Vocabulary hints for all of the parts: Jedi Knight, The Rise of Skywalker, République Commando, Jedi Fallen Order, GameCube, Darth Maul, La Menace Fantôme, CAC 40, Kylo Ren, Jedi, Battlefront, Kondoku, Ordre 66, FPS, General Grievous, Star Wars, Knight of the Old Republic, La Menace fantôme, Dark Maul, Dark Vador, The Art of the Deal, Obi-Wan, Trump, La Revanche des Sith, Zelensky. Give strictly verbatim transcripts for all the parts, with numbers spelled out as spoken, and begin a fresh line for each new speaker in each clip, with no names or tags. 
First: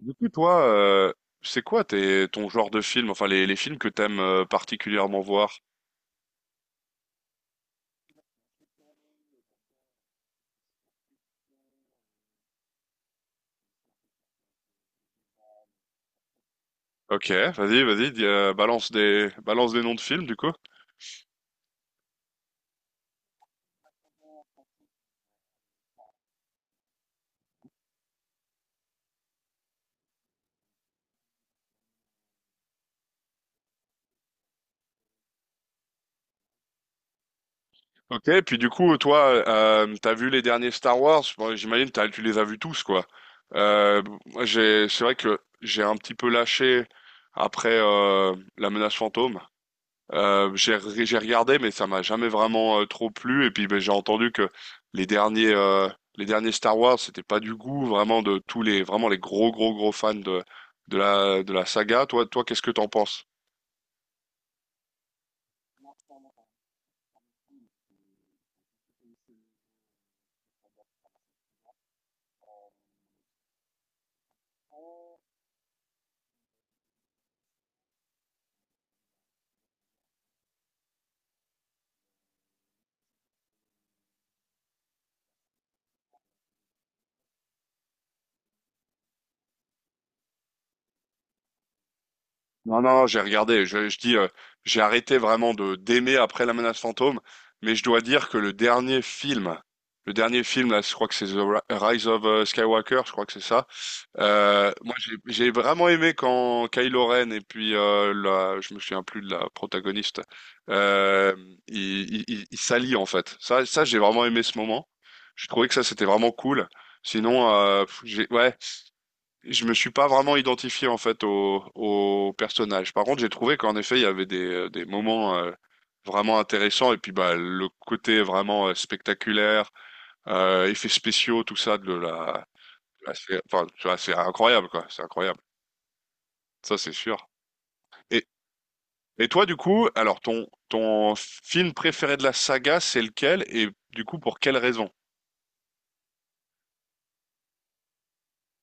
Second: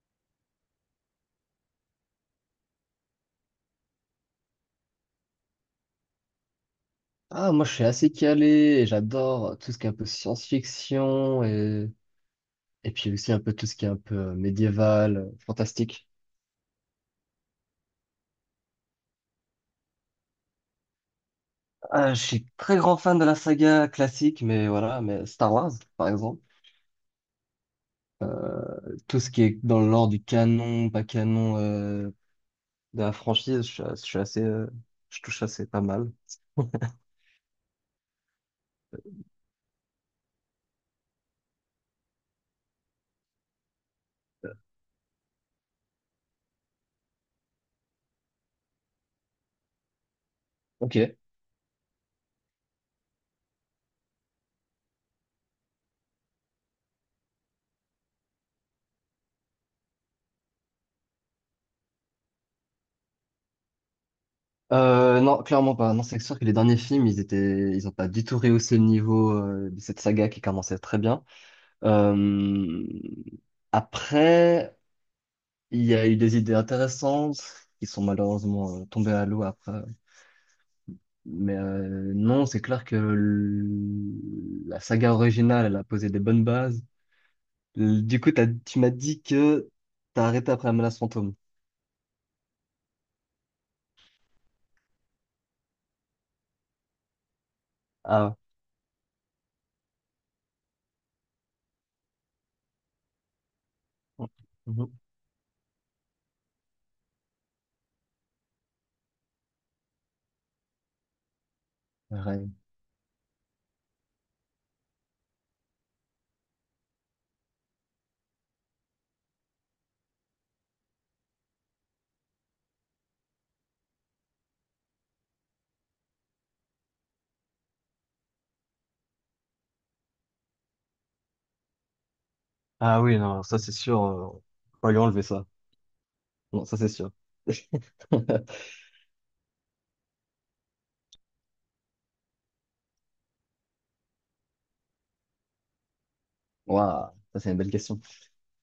Du coup, toi, euh, c'est quoi tes, ton genre de film, enfin les, les films que t'aimes, euh, particulièrement voir?
Ah, moi, je suis assez calé et j'adore tout ce qui est un peu science-fiction et, et puis aussi un peu tout ce qui est un peu euh, médiéval, euh, fantastique.
Ok, vas-y, vas-y, dis, euh, balance des, balance des noms de films du coup.
Ah, je suis très grand fan de la saga classique, mais voilà, mais Star Wars, par exemple. Tout ce qui est dans l'ordre du canon, pas canon euh, de la franchise, je, suis je suis assez, euh, je touche assez pas mal.
Ok, puis du coup, toi, euh, t'as vu les derniers Star Wars? Bon, j'imagine t'as, tu les as vus tous, quoi. Euh, moi, j'ai, c'est vrai que j'ai un petit peu lâché après, euh, La Menace Fantôme. Euh, j'ai
Ok.
re- j'ai regardé, mais ça m'a jamais vraiment, euh, trop plu. Et puis ben, j'ai entendu que les derniers euh, les derniers Star Wars, c'était pas du goût vraiment de tous les vraiment les gros gros gros fans de de la de la saga. Toi toi qu'est-ce que t'en penses?
Euh, non, clairement pas. Non, c'est sûr que les derniers films, ils étaient, ils ont pas du tout rehaussé le niveau euh, de cette saga qui commençait très bien. Euh, après, il y a eu des idées intéressantes qui sont malheureusement euh, tombées à l'eau après. Mais euh, non, c'est clair que l- la saga originale, elle a posé des bonnes bases. L- Du coup, t'as- tu m'as dit que t'as arrêté après La Menace Fantôme.
Non non, non, j'ai regardé. Je, je dis, euh, j'ai arrêté vraiment de d'aimer après La Menace Fantôme, mais je dois dire
Ah,
que le dernier film le dernier film là, je crois que c'est The Ri- Rise of, euh, Skywalker, je crois que c'est ça. Euh, moi,
mhm.
j'ai j'ai vraiment aimé quand Kylo Ren et puis, euh, la, je me souviens plus de la protagoniste, euh, ils ils- ils-
Ouais.
ils s'allient en fait. Ça, ça, j'ai vraiment aimé ce moment. Je trouvais que ça, c'était vraiment cool. Sinon, euh, pff, j'ai, ouais, je me suis pas vraiment identifié en fait au, au personnage. Par contre, j'ai trouvé qu'en effet, il y avait des, des moments, euh, vraiment intéressants, et puis bah le côté vraiment, euh, spectaculaire, euh, effets spéciaux, tout ça de la,
Ah
la
oui,
sé-
non, ça
enfin,
c'est
tu vois,
sûr.
c'est
euh,
incroyable, quoi,
On va lui
c'est
enlever
incroyable.
ça. Non,
Ça,
ça c'est
c'est
sûr.
sûr. Et, et toi, du coup, alors ton, ton film préféré de la saga, c'est lequel? Et du coup, pour quelle raison?
Waouh, ça c'est une belle question.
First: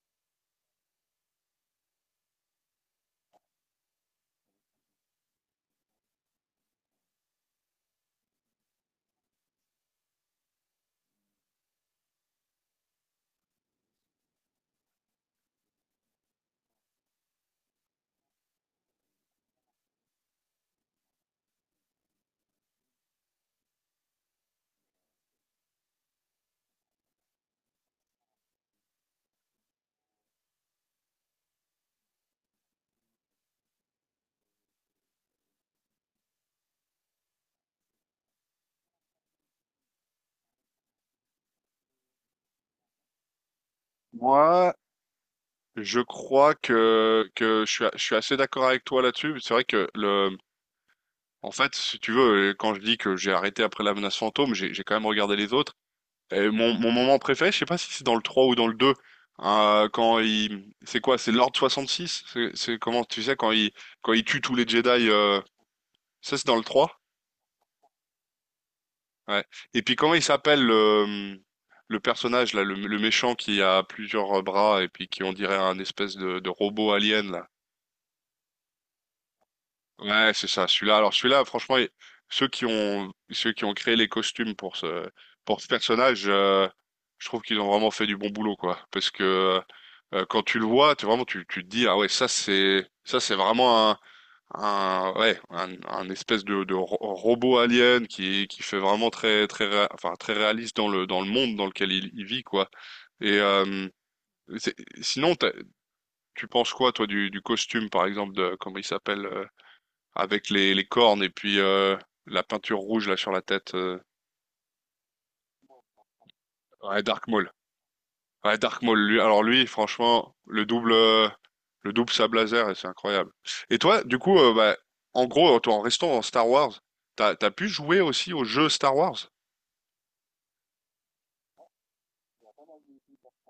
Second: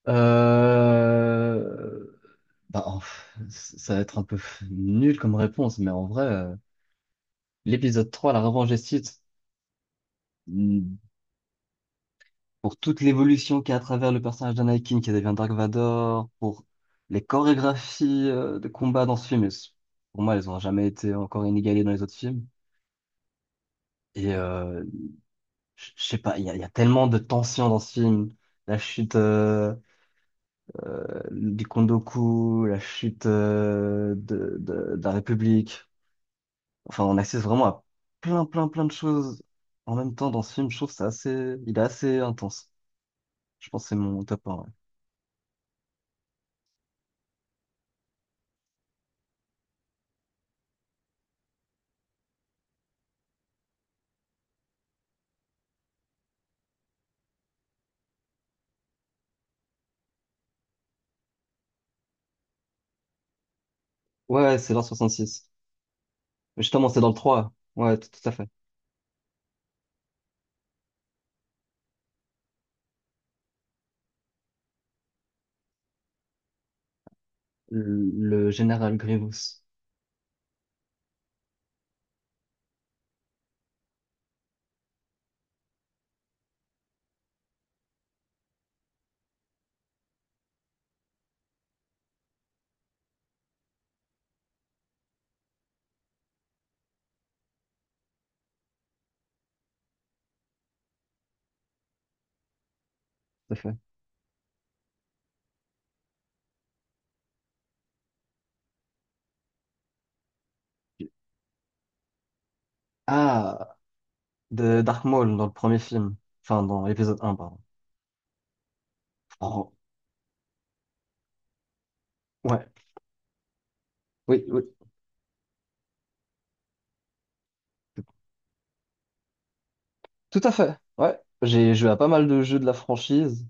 Euh, Bah, en ça va être un peu nul comme réponse, mais en vrai, euh, l'épisode trois La Revanche des Sith, mm, pour toute l'évolution qu'il y a à travers le personnage d'Anakin qui devient Dark Vador, pour les chorégraphies euh, de combat dans ce film, elles pour moi, elles ont jamais été encore inégalées dans les autres films. Et euh, je je sais pas, il y a, il y a tellement de tensions dans ce film. La chute euh, euh, du Kondoku, la chute euh, de, de, de la République. Enfin, on assiste vraiment à plein, plein, plein de choses en même temps dans ce film. Je trouve que c'est assez, il est assez intense. Je pense que c'est mon top un.
Moi, je crois que, que je suis, a- je suis assez d'accord avec toi là-dessus. C'est vrai que le, en fait, si tu veux, euh, quand je dis que j'ai arrêté après La Menace Fantôme, j'ai, j'ai quand même regardé les autres. Et mon, mon moment préféré, je sais pas si c'est dans le trois ou dans le deux. Hein, quand il, c'est quoi? C'est l'Ordre soixante-six? C'est c'est comment, tu sais, quand il, quand il tue
Ouais,
tous
ouais,
les
c'est l'an
Jedi, euh,
soixante-six.
ça, c'est dans le
Mais justement,
trois.
c'est dans le trois. Ouais, tout, tout à fait.
Ouais. Et puis comment il s'appelle le, le personnage là, le, le méchant qui a plusieurs, euh, bras et puis qui, on dirait un espèce de, de robot alien là.
Le, le général Grievous.
Ouais, c'est ça, celui-là. Alors celui-là, franchement, il- ceux qui ont ceux qui ont créé les costumes pour ce pour ce personnage, euh, je trouve qu'ils ont vraiment fait du bon boulot, quoi. Parce que, euh, quand tu le vois, tu vraiment tu tu te dis ah ouais, ça c'est ça c'est vraiment un un ouais un, un espèce de, de ro- robot alien qui qui fait vraiment très très réa- enfin très réaliste dans le dans le monde dans lequel il, il vit, quoi. Et,
Tout à fait.
euh, c'est- sinon t'as- tu penses quoi toi du, du costume, par exemple, de comment il s'appelle, euh, avec les, les cornes et puis, euh, la peinture rouge là sur la tête.
Ah,
euh.
de Dark Maul dans le premier film. Enfin, dans
Ouais,
l'épisode
Dark
un,
Maul.
pardon.
Ouais, Dark Maul. Lui, alors lui,
Oh,
franchement, le double, euh, le double sabre
ouais.
laser, c'est incroyable. Et toi, du coup,
Oui,
euh,
oui.
bah, en gros, toi, en restant en Star Wars, t'as, t'as pu jouer aussi aux jeux Star Wars?
Tout à fait. Ouais. J'ai joué à pas mal de jeux de la franchise,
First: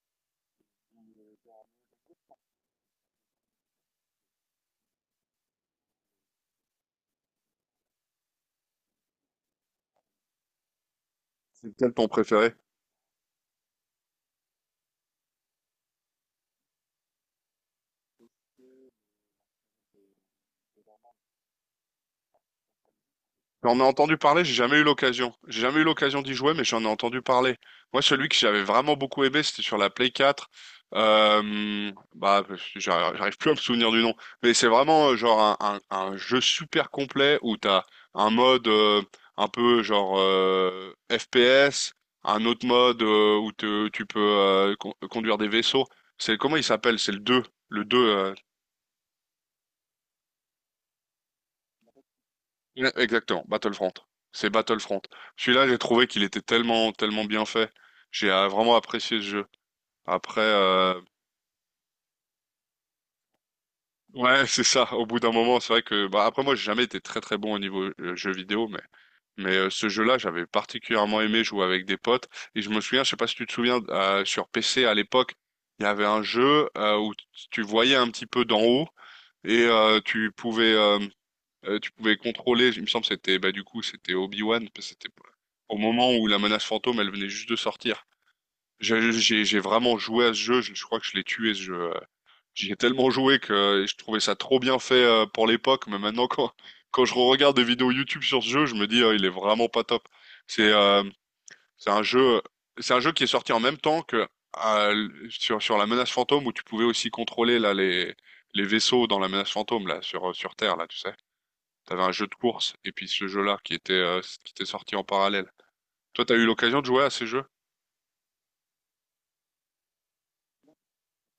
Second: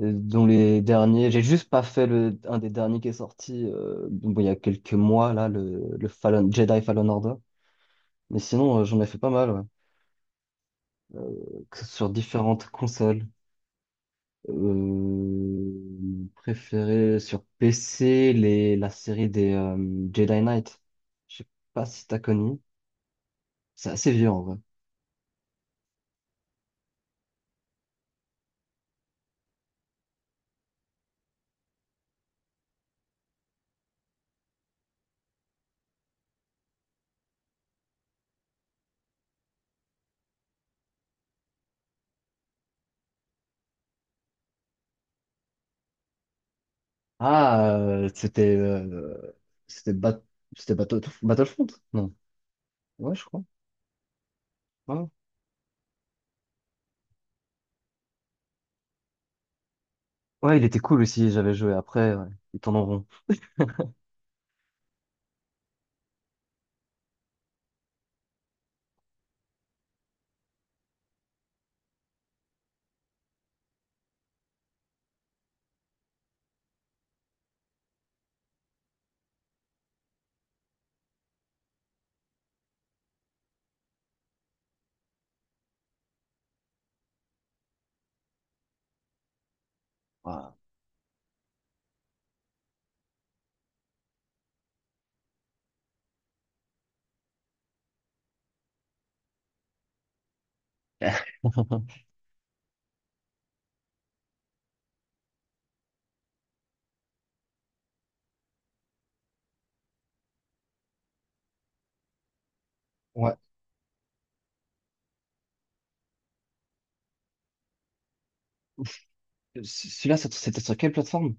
euh, dont les derniers. J'ai juste pas fait le, un des derniers qui est sorti, euh, bon, il y a quelques mois, là, le, le Fallen, Jedi Fallen Order. Mais sinon, euh, j'en ai fait pas mal, ouais. Euh,
C'est
que-
lequel ton
sur
préféré?
différentes consoles. Euh, préféré sur P C, les, la série des euh, Jedi Knight. Je sais pas si t'as connu.
J'en ai
C'est assez
entendu
vieux en
parler, j'ai
vrai.
jamais eu l'occasion. J'ai jamais eu l'occasion d'y jouer, mais j'en ai entendu parler. Moi, celui que j'avais vraiment beaucoup aimé, c'était sur la Play quatre. Euh, bah, j'arrive j'arrive plus à me souvenir du nom, mais c'est vraiment, euh, genre un, un, un jeu super complet où t'as un mode, euh, un peu genre, euh, F P S, un autre mode, euh, où te- tu peux, euh, con- conduire des vaisseaux. C'est comment il s'appelle? C'est le deux.
Ah,
Le deux.
euh,
euh,
c'était euh, c'était Bat- c'était Battle- Battlefront? Non.
Ouais,
Ouais, je crois.
exactement, Battlefront. C'est
Ouais,
Battlefront.
ouais.
Celui-là, j'ai trouvé qu'il était tellement, tellement bien fait. J'ai euh, vraiment apprécié ce jeu. Après,
Ouais, il était
euh,
cool aussi, j'avais joué après, ouais. Ils tournent en rond.
ouais, c'est ça. Au bout d'un moment, c'est vrai que, bah, après moi, j'ai jamais été très, très bon au niveau, euh, jeu vidéo, mais, mais euh, ce jeu-là, j'avais particulièrement aimé jouer avec des potes. Et je me souviens, je sais pas si tu te souviens, euh, sur P C à l'époque, il y avait un jeu, euh, où tu voyais un petit peu d'en haut et, euh, tu pouvais euh, Euh, tu pouvais contrôler, il me semble que c'était bah du coup c'était Obi-Wan parce que c'était au moment où La Menace Fantôme elle venait juste de sortir. J'ai j'ai- j'ai vraiment joué à ce
Ouais.
jeu, je, je crois que je l'ai tué ce jeu. euh. J'y ai tellement joué que, euh, je trouvais ça trop bien fait, euh, pour l'époque, mais maintenant quand quand je regarde des vidéos YouTube sur ce jeu, je me dis, euh, il est vraiment pas top. C'est euh, c'est un jeu c'est un jeu qui est sorti en même temps que, euh, sur sur La Menace Fantôme, où tu pouvais aussi contrôler là les les vaisseaux dans La Menace Fantôme là sur sur Terre là, tu sais. T'avais un jeu de course et puis ce
Ouais.
jeu-là qui était euh, qui était sorti en parallèle. Toi, t'as eu l'occasion de jouer à ces jeux?
C- Celui-là, c'est- c'était sur quelle plateforme?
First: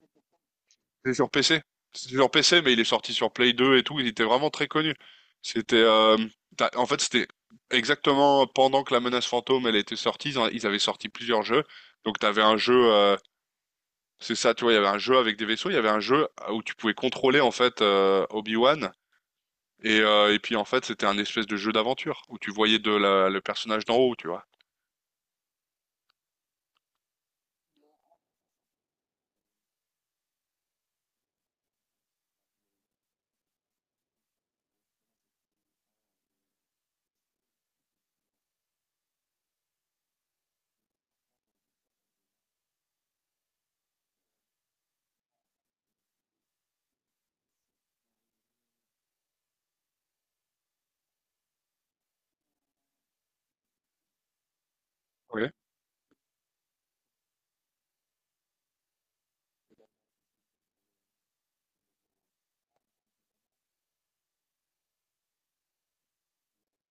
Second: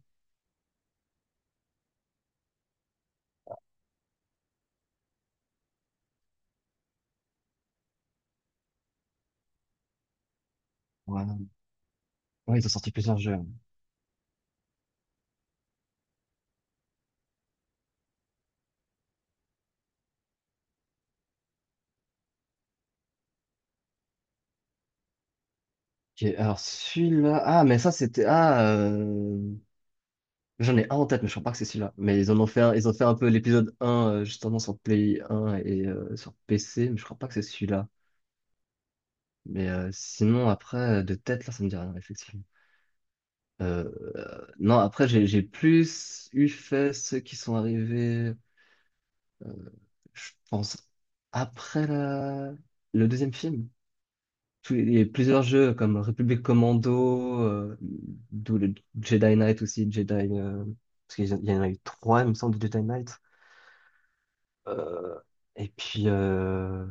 C'est sur P C. C'est sur P C, mais il est sorti sur Play deux et tout. Il était vraiment très connu. C'était, euh, t'as- en fait c'était exactement pendant que La Menace Fantôme elle était sortie. Ils, en- ils avaient sorti plusieurs
Ouais.
jeux. Donc t'avais un
Ouais, ils ont sorti
jeu, euh,
plusieurs jeux.
c'est ça, tu vois, il y avait un jeu avec des vaisseaux. Il y avait un jeu où tu pouvais contrôler en fait, euh, Obi-Wan. Et, euh, et puis en fait c'était un espèce de jeu d'aventure où tu voyais de la- le personnage d'en haut, tu vois.
Ok, alors celui-là. Ah, mais ça, c'était. Ah, euh, j'en ai un en tête, mais je crois pas que c'est celui-là. Mais ils en ont fait un, ils ont fait un peu l'épisode un euh, justement, sur Play un et euh, sur P C, mais je crois pas que c'est celui-là. Mais euh, sinon, après, euh, de tête, là, ça me dit rien, effectivement. Euh, euh, non, après, j'ai j'ai plus eu fait ceux qui sont arrivés. euh, je pense, après la- le deuxième film. Tous les- Il y a
Ok.
plusieurs jeux comme République Commando, euh, d'où le Jedi Knight aussi, Jedi, euh, parce qu'il y en il y en a eu trois, il me semble, de Jedi Knight. Euh, et puis, euh,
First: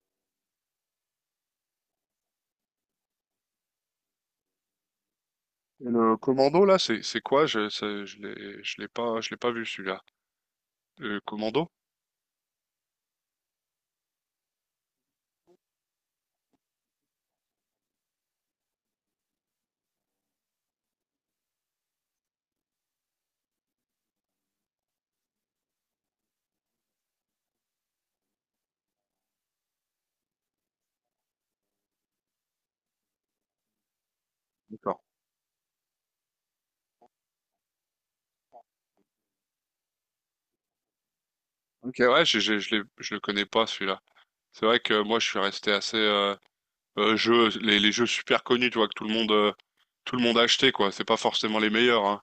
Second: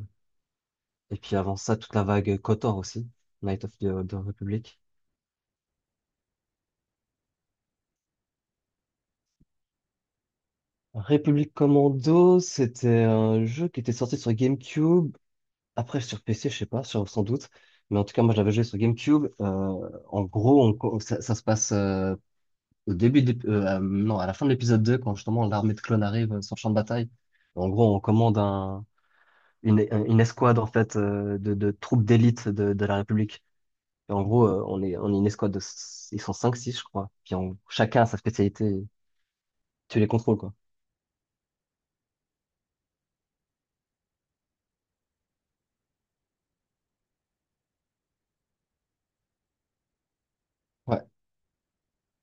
et puis avant ça, toute la vague KOTOR aussi, Knight of the, the Republic.
Et le commando là, c'est c'est quoi? Je ça- je l'ai je l'ai pas je l'ai pas vu celui-là. Le
République
commando?
Commando, c'était un jeu qui était sorti sur GameCube. Après, sur P C, je sais pas, sur- sans doute. Mais en tout cas, moi, j'avais joué sur GameCube. Euh, en gros, on co- ça, ça se passe euh, au début de l'ép- euh, euh, non, à la fin de l'épisode deux quand justement l'armée de clones arrive euh, sur le champ de bataille. En gros, on commande un, une, une escouade, en fait, euh, de, de troupes d'élite de, de la République. Et en gros, euh, on est,
D'accord.
on est une escouade de... s- Ils sont cinq six je crois. Puis on- chacun a sa spécialité. Tu les contrôles, quoi.
Ok, ouais, j'ai- j'ai- je l'ai- je le connais pas celui-là. C'est vrai que moi je suis resté assez, euh, euh, jeux les, les jeux super connus, tu vois, que tout le monde euh, tout le monde a acheté, quoi. C'est
Ouais.
pas forcément les meilleurs, hein.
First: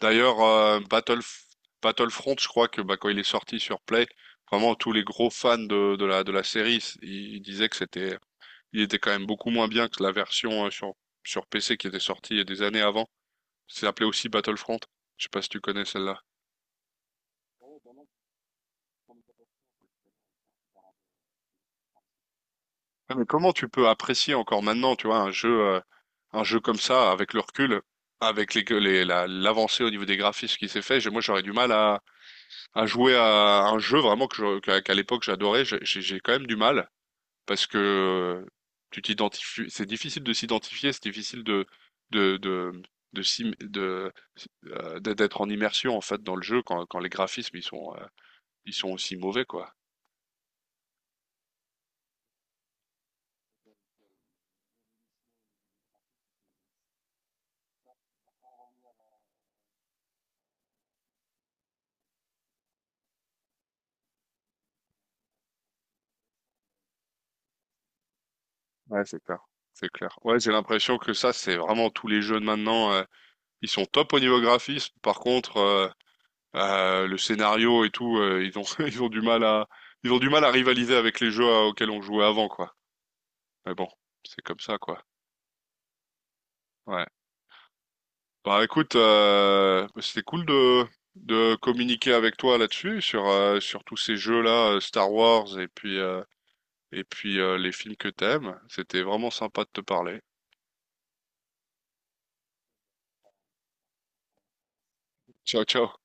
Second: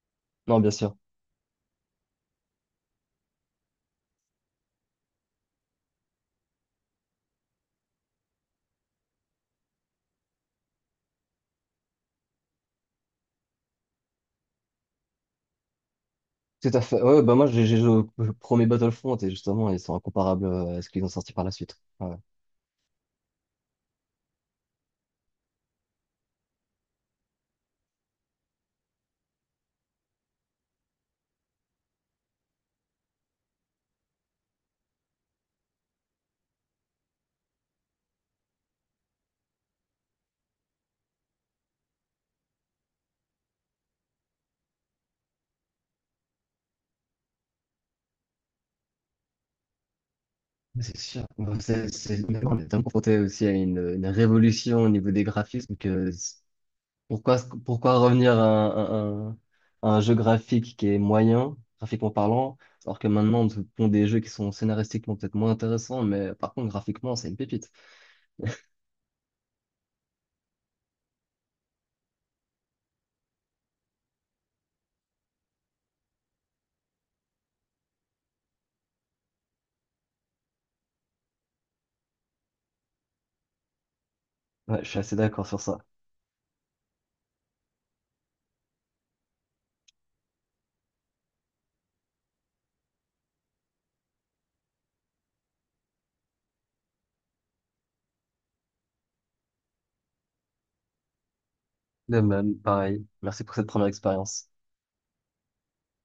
D'ailleurs,
Non, bien
euh,
sûr.
Battle Battlefront, je crois que bah quand il est sorti sur Play, vraiment tous les gros fans de de la de la série, ils, ils disaient que c'était il était quand même beaucoup moins bien que la version, euh, sur sur P C, qui était sortie il y a des années avant. C'est appelé aussi Battlefront. Je sais pas si tu connais celle-là.
Tout à fait. Ouais, ouais, bah moi, j'ai j'ai joué au au premier Battlefront et justement, ils sont incomparables euh, à ce qu'ils ont sorti par la suite. Ouais. Ouais.
Ouais, mais comment tu peux apprécier encore maintenant, tu vois, un jeu, euh, un jeu comme ça, avec le recul, avec les, les- la- l'avancée au niveau des graphismes qui s'est fait, j'ai- moi j'aurais du mal à, à jouer à un jeu vraiment que je- qu'à qu'à l'époque j'adorais, j'ai j'ai- j'ai quand même du mal, parce que, euh, tu t'identifies, c'est difficile de s'identifier, c'est difficile de de de de s'im- de- euh, d'être en immersion en fait dans le jeu, quand, quand les graphismes ils sont, euh, ils sont aussi mauvais, quoi.
C'est sûr. Bon, c'est, c'est- on est tellement confronté aussi à une, une révolution au niveau des graphismes que c'est- pourquoi, pourquoi revenir à un, à un- à un jeu graphique qui est moyen, graphiquement parlant, alors que maintenant on te pond des jeux qui sont scénaristiquement peut-être moins intéressants, mais par contre graphiquement c'est une pépite.
Ouais, c'est clair. C'est clair. Ouais, j'ai l'impression que ça, c'est vraiment tous les jeux de maintenant. euh, Ils sont top au niveau graphisme. Par contre, euh, euh, le scénario et tout, euh, ils ont, ils ont du mal à, ils ont du mal à rivaliser avec les jeux à- auxquels on jouait avant, quoi. Mais bon, c'est comme ça,
Ouais, je suis
quoi.
assez d'accord sur ça.
Ouais. Bah, écoute, euh, c'était cool de, de communiquer avec toi là-dessus, sur, euh, sur tous ces jeux-là, euh, Star Wars et puis, euh, et puis euh, les films que t'aimes. C'était vraiment sympa de te parler.
De même, pareil. Merci pour cette première expérience.
Ciao, ciao.